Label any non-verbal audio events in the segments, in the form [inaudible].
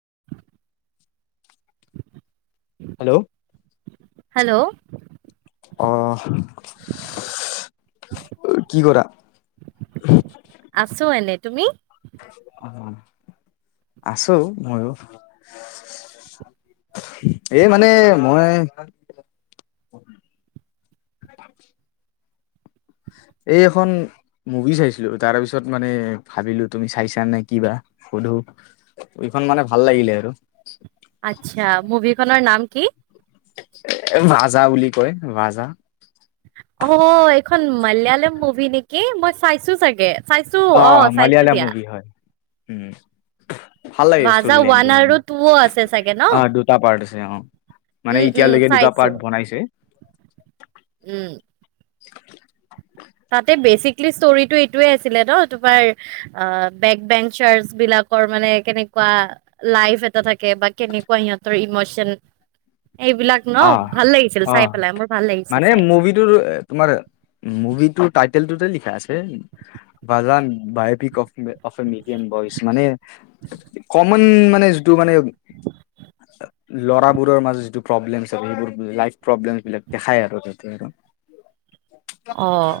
[inaudible] Hello hello আহ কি কৰা। আছো এনে তুমি। অ' আছো ময়ো। এই মানে মই। [unintelligible] এই খন। মুভি চাইছিলো তাৰ পিছত মানে ভাবিলো তুমি চাইছা নে কিবা সুধো। এখন মানে ভাল লাগিলে আৰু আচছা মুভিখনৰ নাম কি? ভাজা বুলি কয় ভাজা। অ এইখন মালয়ালম মুভি নেকি মই চাইছো চাগে। চাইছো অ' চাইছো মালিয়ালা দিয়া মুভি হয়, উম। ভাল লাগে ভাজা ষ্টৰি লাইন ওৱান টো মানে আৰু টুও আছে চাগে ন অ' দুটা পাৰ্ট আছে অ'। উম মানে উম এতিয়ালৈকে দুটা চাইছো পাৰ্ট বনাইছে। উম। তাতে বেচিকেলি ষ্টৰিটো এইটোৱে আছিলে ন তোমাৰ বেক বেং চাৰ বিলাক। মানে কেনেকুৱা লাইফ এটা থাকে বা কেনেকুৱা সিহঁতৰ ইমচন। এইবিলাক ন ভাল লাগিছিল অ' চাই অ' পেলাই মোৰ ভাল লাগিছে মানে চাই মুভিটোৰ তোমাৰ। মুভিটো। টাইটেলটোতে লিখা আছে বাজ বায়পিক অ' অফ্ এ মিয়ান বইচ মানে। কমন মানে যিটো মানে ল'ৰাবোৰৰ মাজত যিটো প্ৰব্লেম সেইবোৰ লাইফ প্ৰব্লেমবিলাক দেখাই আৰু তাতে আৰু। আহ।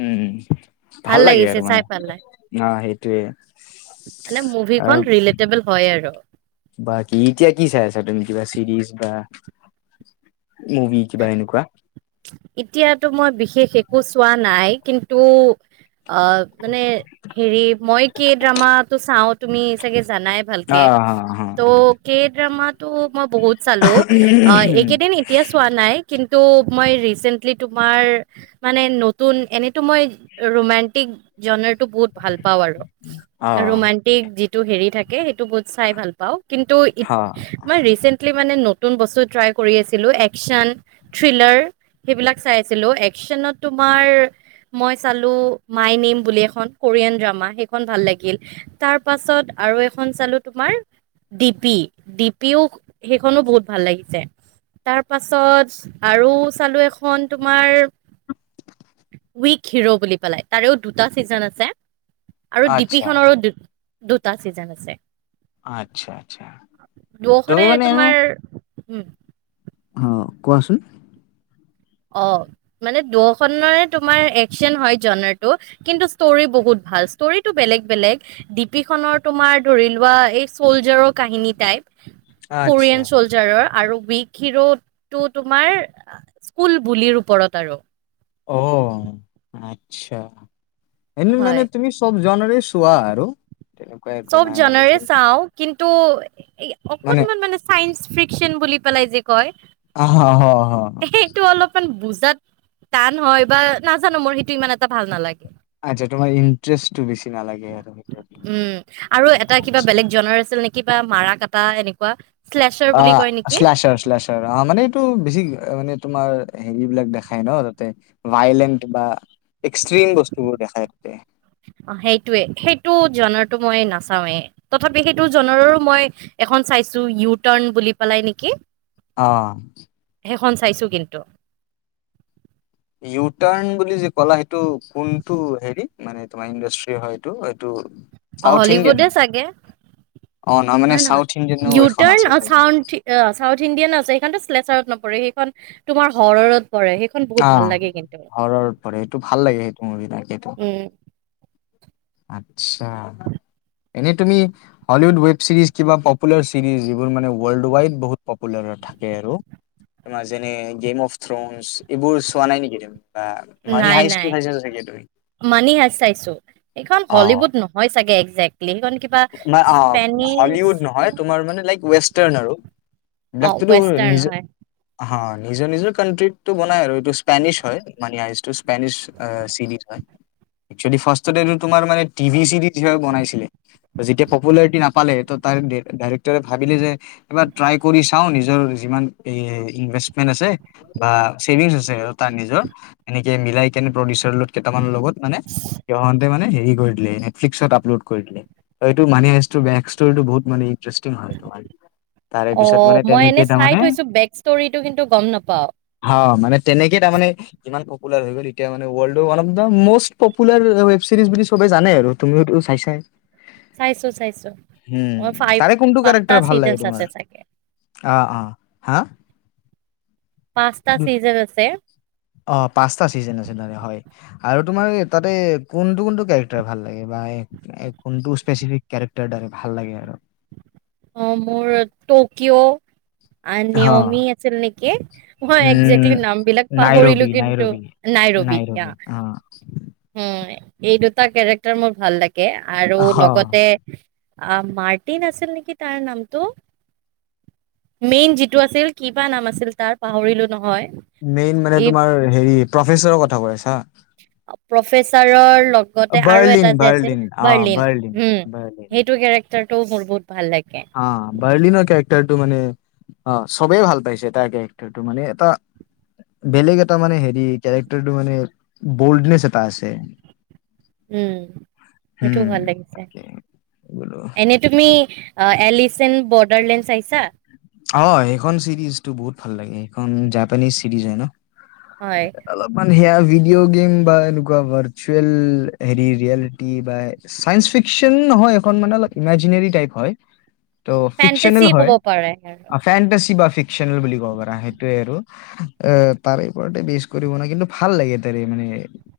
উম, ভাল লাগে আৰু মানে পেলাই অ' সেইটোৱে। মানে মুভিখন ৰিলেটেবুল হয় আৰু। বাকী এতিয়া কি চাই আছা তুমি বা চিৰিজ বা মুভি কিবা এনেকুৱা। এতিয়াতো মই বিশেষ একো চোৱা নাই। কিন্তু, অ' মানে হেৰি মই কি ড্ৰামাটো চাওঁ তুমি চাগে জানাই অ ভালকে। হা হা তো কেটা মান। মই বহুত চালো অ' এইকেইদিন এতিয়া চোৱা নাই। কিন্তু মই ৰিচেন্টলি তোমাৰ মানে নতুন এনেতো মই ৰোমণ্টিক জন্ টো বহুত ভাল পাওঁ আৰু অ ৰোমানণ্টিক যিটো হেৰি থাকে সেইটো বহুত চাই ভাল পাওঁ। কিন্তু ই হ মই ৰিচেন্টলি মানে ন। নতুন বস্তু ট্ৰাই কৰি আছিলোঁ একচন, থ্ৰিলাৰ। সেইবিলাক চাইছিলো। একচনত তোমাৰ মই চালো মাই নেম বুলি এখন কোৰিয়ান ড্ৰামা সেইখন ভাল লাগিল। তাৰ পাছত আৰু এখন চালো তোমাৰ ডিপি ডিপিও সেইখনো বহুত ভাল লাগিছে। তাৰ পাছত আৰু চালো এখন তোমাৰ উইক হিৰো বুলি পেলাই তাৰেও দুটা ছিজন আছে। আৰু আচ্ছা ডিপিখনৰো দু দুটা চিজন আছে। আচ্ছা আচ্ছা তুমি দুখনে মানে এনে তোমাৰ উম। অ', কোৱাচোন। অ', মানে দখৰে তোমাৰ একচন হয় জটো কিন্তু ষ্টৰি বুক বহুত ভাল ষ্টৰিটো বেলেগ। বেলেগ ডিপিখনৰ তোমাৰ ধৰি লোৱা এই চ'লজাৰৰ কাহিনী টাইপ। আচ্ছা কোৰিয়ান চলজাৰৰ আৰু উক হিৰোটো তোমাৰ কুল বুলিৰ ওপৰত আৰু। অ', আচ্ছা। এনে মানে হয় তুমি চব জনৰে চোৱা আৰু। তেনেকুৱা একো চব নাই জনৰে আৰু চাওঁ কিন্তু অকনমান মানে চাইন্স ফ্ৰিকচন বুলি পেলাই যে কয় অ হ হ সেইটো অলপ ইমান বুজাত টান হয় বা নাজানো মোৰ সেইটো ইমান এটা ভাল নালাগে। আচ্ছা তোমাৰ ইণ্টাৰেষ্টটো বেছি নালাগে আৰু সেইটোৱে। উম আৰু এটা কিবা বেলেগ জনৰ আছিল নেকি বা মাৰা কটা এনেকুৱা। শ্লেচাৰ বুলি কয় অ', নেকি শ্লাছৰ শ্লাছৰ অ' মানে এইটো বেছি মানে তোমাৰ হেৰি বিলাক দেখাই ন তাতে ভাইলেণ্ট বা এক্সট্ৰিম বস্তুবোৰ দেখাই তাতে অ', সেইটোৱে সেইটো জন মই নাচাওৱেই তথাপি সেইটো জনৰো মই এখন চাইছো ইউটাৰ্ণ বুলি পালাই নেকি? আহ। সেইখন চাইছো কিন্তু। ইউটাৰ্ণ বুলি যে কলা সেইটো কোনটো হেৰি মানে তোমাৰ ইণ্ডাষ্ট্ৰি হয় এইটো এইটো? অ', চাউথ ইণ্ডিয়ান হলিউডে নেকি চাগে! অ নহয় মানে নাই নাই চাউথ ইণ্ডিয়ানো এখন নিউটান আছে চাগে চাউথ ইণ্ডিয়ান আছে। এই প্লেচাৰত নপৰে সেইখন তোমাৰ হৰৰত পৰে সেইখন বহুত ভাল আহ লাগে কিন্তু হৰৰত পৰে সেইটো ভাল লাগে সেইটো মোভি তাকেটো। উম আচ্ছা। এনে তুমি হলিউড ৱেব চিৰিজ কিবা পপুলাৰ চিৰিজ যিবোৰ মানে ৱৰ্ল্ড ৱাইড বহুত পপুলাৰ। থাকে আৰু তোমাৰ যেনে গেম অফ থ্ৰন এইবোৰ চোৱা নাই নেকি বা মানি নাই নাই হায়েচটো চাই চা চাগে তুমি? মানি হাইচ চাইছো। এইখন অ হলিউড নহয় চাগে। একজেক্টলি সেইখন কিবা হলিউড স্পেনিছ নহয় তোমাৰ মানে লাইক ৱেষ্টাৰ্ণ আৰু। অ ডাক্তটো ৱেষ্টাৰ্ণ নিজৰ হয় হয়। নিজৰ নিজৰ কানট্ৰিটো বনাই আৰু এইটো স্পেনিছ হয় মানে স্পেনিচ চিৰিজ হয়। একচোৱেলি ফাৰ্ষ্টতে তোমাৰ টিভি চিৰিজ বনাইছিলে। যেতিয়া পপুলাৰিটি নাপালে ত' ডাইৰেক্টৰে ভাবিলে যে এইবাৰ ট্ৰাই কৰি চাওঁ নিজৰ যিমান এই ইনভেস্টমেন্ট আছে বা চেৰিনজ আছে আৰু তাৰ নিজৰ এনেকে মিলাই পউিচাৰ কেইটামানৰ লগত মানে সিহঁতে মানে হেৰি কৰি দিলে নেটফ্লিক্সত আপলোড কৰি দিলে। এইটো মানে ষ্টৰিটো বহুত মানে ইটাৰেষ্টি হয় তোমাৰ। তাৰে পিছত অ', মানে মই তেনেকে এনে চাই তাৰমানে থৈছো বেক ষ্টৰিটো কিন্তু গম নাপাওঁ। হা মানে তেনেকে মানে পপুলাৰ হৈ গ'ল এতিয়া মানে world of the most popular web series চবে জানে আৰু তুমিওতো চাই চায়ে। চাইছো চাইছো উম, মই ফাইভ তাৰে কোনটো পাঁচটা কাৰক্টাৰ ভাল লাগে চিজনছ তোমাৰ? আছে চাগে আহ অ' হা? পাচঁটা দু চিজন আছে। অ', পাঁচটা চিজন আছে হয় আৰু তোমাৰ তাতে কোনটো কোনটো কেক্টাৰ ভাল লাগে বা কোনটো স্পেচিফিক কেৰেক্টাৰ ভাল লাগে আৰু। অ', মোৰ টকিঅ'। আ হ নিয়মি আছিল নেকি মই উম একজেক্টলি নাম বিলাক পাহৰিলো নাইৰবি কিন্তু নাইৰবি নাই। নাইৰবি অ'। উম এই দুটা কেৰেক্টাৰ মোৰ ভাল লাগে আৰু অ লগতে আহ মাৰ্টিন আছিল নেকি তাৰ নামটো। মেইন যিটো আছিল কিবা নাম আছিল তাৰ পাহৰিলো নহয়। মেইন মানে এই তোমাৰ হেৰি প্ৰফেচৰৰ কথা কৈ আছা? প্ৰফেচাৰৰ লগতে আৰু বাৰ্লিন এটা যে আছিল বাৰ্লিন অ বাৰ্লিন হম। বাৰ্লিন সেইটো কেৰেক্টাৰটো মোৰ বহু অ', বাৰলিন কে ৰেক্টটো মানে অ' চবেই ভাল পাইছে তাৰ কেৰেটাৰটো মানে এটা বেলেগ এটা মানে হেৰি কেৰেক্টাৰটো মানে বল্ডনেচ এটা আছে। উম হেইটোও হম ভাল লাগিছে। তাকে বোলো এনেই তুমি অ', এলিচেণ্ বৰ্ডাৰলেণ্ড চাইছা? অ', সেইখন চিৰিজটো বহুত ভাল লাগে সেইখন জাপানিছ চিৰিজ হয় ন। হয় অলপান সেয়া ভিডিঅ' গেম বা এনেকুৱা ভাৰ্চুৱেল হেৰি ৰিয়েলিটি বা চাইন্ঞ্চ ফিকচন নহয় এইখন মানে অলপ ইমাজিনেৰি টাইপ হয়। ত' ফেন্টাচি ফিকচনেল হয়। ক'ব পাৰে অফেটি দা ফিক্নেল বুলি ক'ব পৰা সেইটোৱে আৰু অ' তাৰে ওপৰতে বেছ কৰি বনাই কিন্তু ভাল লাগে তেনে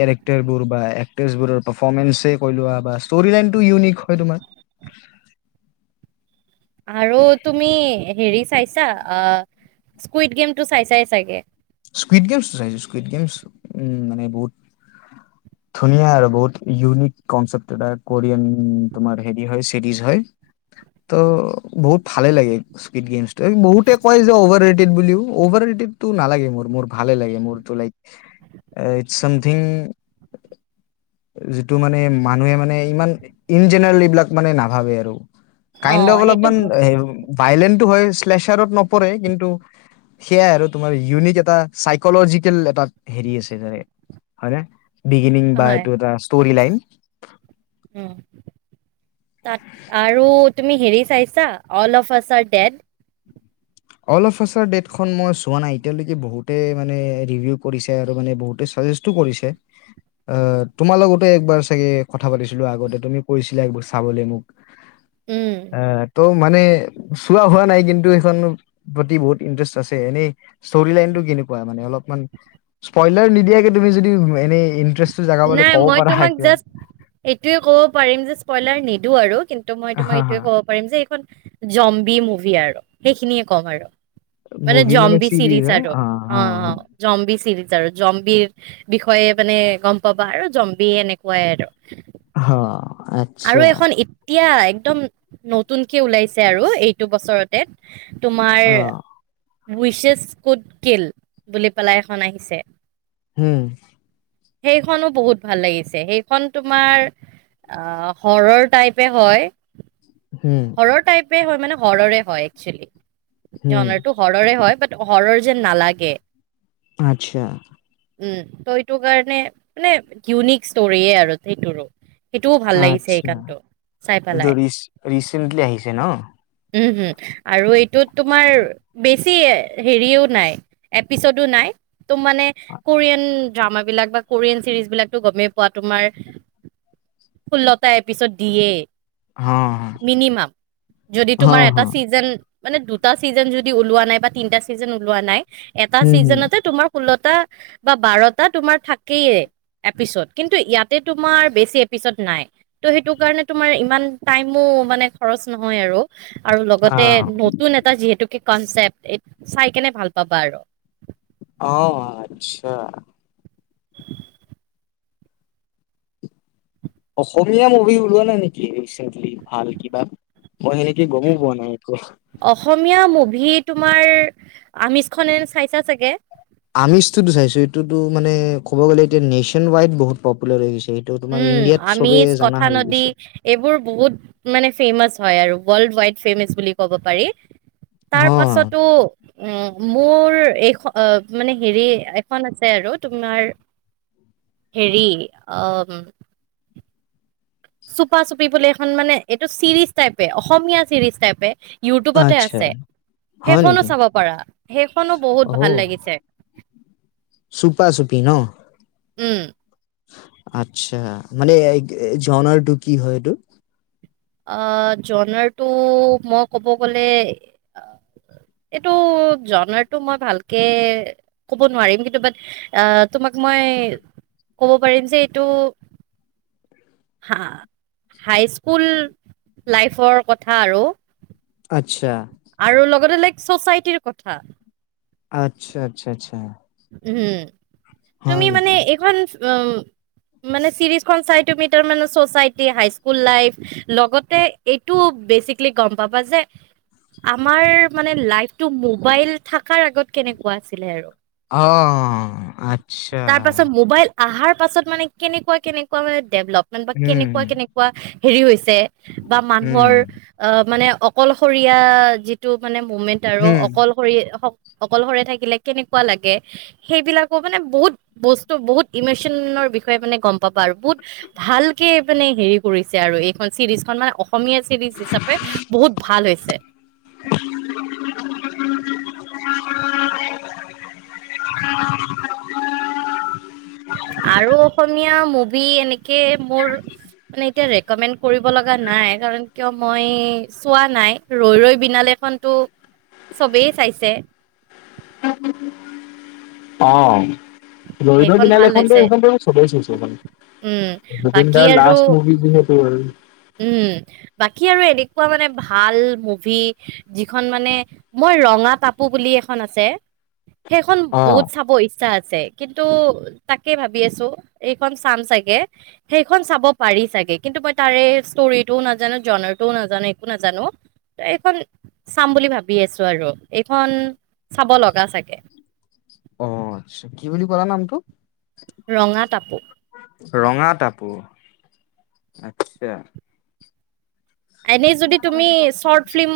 কেৰেক্টাৰবোৰ বা এক্টোৰ পাৰফে কৈ লোৱা বা ষ্টৰি লাইনটো ইউনিক হয় তোমাৰ। [inaudible] আৰু তুমি হেৰি চাইছা অ' স্কুইড গেমটো চাইছাই চাগে। স্কুইড গেমছটো চাইছো স্কুইড গেমছ উম মানে বহুত ধুনীয়া আৰু বহুত ইউনিক কনচেপ্ট এটা কোৰিয়ান তোমাৰ হেৰি হয় চিৰিজ হয়। ত' বহুত ভালে লাগে স্কুইট গেম ত' বহুতে কয় যে অভাৰ ৰেটিড বুলিও। অভাৰ ৰেটিডতো নালাগে মোৰ। মোৰ ভালে লাগে মোৰ লাইক ইট চামথিইিং যিটো মানে মানুহে মানে ইমান ইন জেনেৰেল এইবিলাক মানে নাভাবে আৰু। অ কাইণ্ড সেইটো অলপমান ভ- ভাইলেন হেইটো হয় চ্লেচাৰত নপৰে কিন্তু সেয়া আৰু ইউনিক এ চাইকজিকেল এটা হেৰি আছে হয়নে? বিগিনিং বা হয় এইটো এটা ষ্টৰি লাইন। উম তাত আৰু তুমি হেৰি চাইছা all of us are dead? All of us are dead খন মই চোৱা নাই এতিয়া লৈকে বহুতে মানে ৰিভিউ কৰিছে আৰু মানে বহুতে [unintelligible] কৰিছে। আহ তোমাৰ লগতে একবাৰ চাগে কথা পাতিছিলো আগতে, তুমি কৈছিলা একবাৰ চাবলৈ মোক। উম আহ তো মানে চোৱা হোৱা নাই, কিন্তু সেইখন প্ৰতি বহুত ইণ্টাৰেষ্ট আছে। এনেই ষ্টৰি লাইনতটো কেনেকুৱা মানে অলপমান স্পইলাৰ নিদিয়া তুমি যদি এনে ইটাৰেষ্ট নাই মই তোমাক জাষ্ট এইটোয়ে ক'ব পাৰিম যে স্প্ৰইলাৰ নিদো আৰু। কিন্তু মই তোমাৰ হা হা এইটোয়ে ক'ব পাৰিম যে এইখন জম্বি মুভি আৰু সেইখিনিয়ে কম আৰু। মানে জম্বি চিৰিজ আৰু আৰুো অ' অ' জম্বি চিৰিজ। যাৰ জম্বিৰ বিষয়ে মানে, গম পাবা আৰু জম্বি এনেকুৱাই আৰু। হা আৰু আচ্ছা এখন এতিয়াই একদম নতুনকে ওলাইছে আৰু এইটো বছৰতে। তোমাৰ অ উইছেছ কৈড কিল বুলি পেলাই এখন আহিছে। হুম। সেইখনো বহুত ভাল লাগিছে। সেইখন তোমাৰ অ' হৰৰ টাইপে হয়, হুম হৰৰ টাইপে হয়, মানে হৰৰে হয় একচুৱেলি। হুম জনাৰটো হৰৰে হয়। বাট হৰৰ যেন নালাগে। আচ্ছা। উম ত এইটো কাৰণে, মানে ইউনিক ষ্টৰিয়ে আৰু সেইটোৰো। সেইটোও ভাল লাগিছে এই আচ্ছা গানটো চাই এইটো পেলাই। ৰিচ ৰিচেণ্টলি আহিছে ন উম', উম', আৰু এইটোত তোমাৰ বেছি হেৰিও নাই, এপিছডো নাই। ত মানে কোৰিয়ান ড্ৰামা বিলাক বা কোৰিয়ান চিৰিজ বিলাক টো গমেই পোৱা তোমাৰ ষোল্লটা এপিছড দিয়ে। হা মিনিমাম। যদি হা তোমাৰ এটা হা চিজন মানে দুটা ছিজন যদি ওলোৱা নাই। বা তিনিটা ছিজন ওলোৱা নাই। এটা হুম হুম ছিজনতে তোমাৰ ষোল্লটা বা বাৰটা তোমাৰ থাকেয়েই। এপিছড। কিন্তু ইয়াতে তোমাৰ বেছি এপিছড নাই। ত' সেইটো কাৰণে তোমাৰ ইমান টাইমো খৰচ নহয় আৰু। আৰু অ লগতে নতুন এটা যিহেতুকে কনচেপ্ট, এই চাই কেনে ভাল পাবা আৰু, আহ', আচ্ছা। [inaudible] অসমীয়া মুভি ওলোৱা নাই নেকি? ৰিচেণ্টলি ভাল কিবা। মই সেনেকে গমো পোৱা নাই একো। অসমীয়া মুভি তোমাৰ আমিজ খন এনে চাইছা চাগে? আমিজটোতো চাইছো, এইটোতো মানে ক'ব গ'লে এতিয়া নেশ্বন ৱাইড বহুত পপুলাৰ হৈ গৈছে। এইটো তোমাৰ উম', ইণ্ডিয়াত চবে আমিষ, জানা কথা হৈ নদী গৈছে এইবোৰ বহুত মানে ফেমাচ হয় আৰু, ৱৰ্লড ৱাইড ফেমাচ বুলি ক'ব পাৰি। হ তাৰ পাছতো উম মোৰ এইখন মানে হেৰি এখন আছে আৰু তোমাৰ হেৰি অ চুপা চুপি বুলি এখন মানে এইটো চিৰিজ টাইপে। অসমীয়া চিৰিজ টাইপে ইউটিউবতে আচ্ছা আছে। হয় সেইখনো নেকি চাব পাৰা। সেইখনো বহুত ভাল লাগিছে। চপা চুপি ন? উম'। আচ্ছা। মানে এ জনাৰটো কি হয়? এইটো আহ জনাৰটো মই ক'ব গ'লে [inaudible] এইটো জনাৰটো মই ভালকে ক'ব নোৱাৰিম। কিন্তু বাট আহ তোমাক মই সেই ক'ব পাৰিম যে এইটো হা, হাইস্কুল লাইফৰ কথা আৰু আচ্ছা আৰু লগতে লাইক ছচাইটিৰ কথা। আচ্ছা', আচ্ছা', আচ্ছা'। উম', হয় তুমি মানে নেকি এইখন উম মানে চিৰিজ খন চাই তুমি তাৰমানে চচাইটি, হাইস্কুল লাইফ লগতে এইটো বেচিকেলি গম পাবা যে আমাৰ মানে লাইফটো মোবাইল থকাৰ আগত কেনেকুৱা আছিলে আৰু আহ', আচ্ছা। তাৰ পাছত মোবাইল আহাৰ পাছত মানে কেনেকুৱা কেনেকুৱা মানে ডেভলপমেন্ট বা উম কেনেকুৱা কেনেকুৱা হেৰি হৈছে বা উম মানুহৰ অ মানে অকলশৰীয়া যিটো মানে মমেন্ট আৰু হম অকলশৰ-অকলশৰে থাকিলে কেনেক লগে। সেইবিলাকো মানে বহুত বস্তু বহুত ইমচনৰ বিষয়ে মানে গম পাবা আৰু বহুত ভালকে মানে হেৰি কৰিছে আৰু এইখন চিৰিজ খন মানে অস অসমীয়া চিৰিজ হিচাপে বহুত ভাল হৈছে। [unintelligible] আৰু অসমীয়া মুভি এনেকে মোৰ মানে এতিয়া ৰেকমেণ্ড কৰিব লগা নাই, কাৰণ কিয় মই চোৱা নাই, ৰৈ ৰৈ বিনালে টো চবেই চাইছে। অ'। ৰৈ ৰৈ সেইখন বিনালে ভাল এইখন, হৈছে সেইখন বাৰো চবেই চাইছে। উম জুবিন বাকী দাৰ আৰু লাষ্ট মুভি যিহেতু আৰু। উম, বাকী আৰু এনেকুৱা মানে, ভাল মুভি যিখন মানে মই ৰঙা তাপু বুলি এখন আছে সেইখন অ বহুত চাব ইচ ইচ্ছা আছে কিন্তু তাকে ভাবি আছো এইখন চাম চাগে সেইখন চাব পাৰি চাগে কিন্তু মই তাৰে ষ্টৰিটো নাজানো জনাৰটো নাজানো একো নাজানো ত' এইখন চাম বুলি ভাবি আছো আৰু এইখন চাব লগা চাগে অ', আচছা কি বুলি কলা নামটো? ৰঙা টাপু ৰঙা টাপু আচ্ছা। এনেই যদি তুমি শৰ্ট ফিল্ম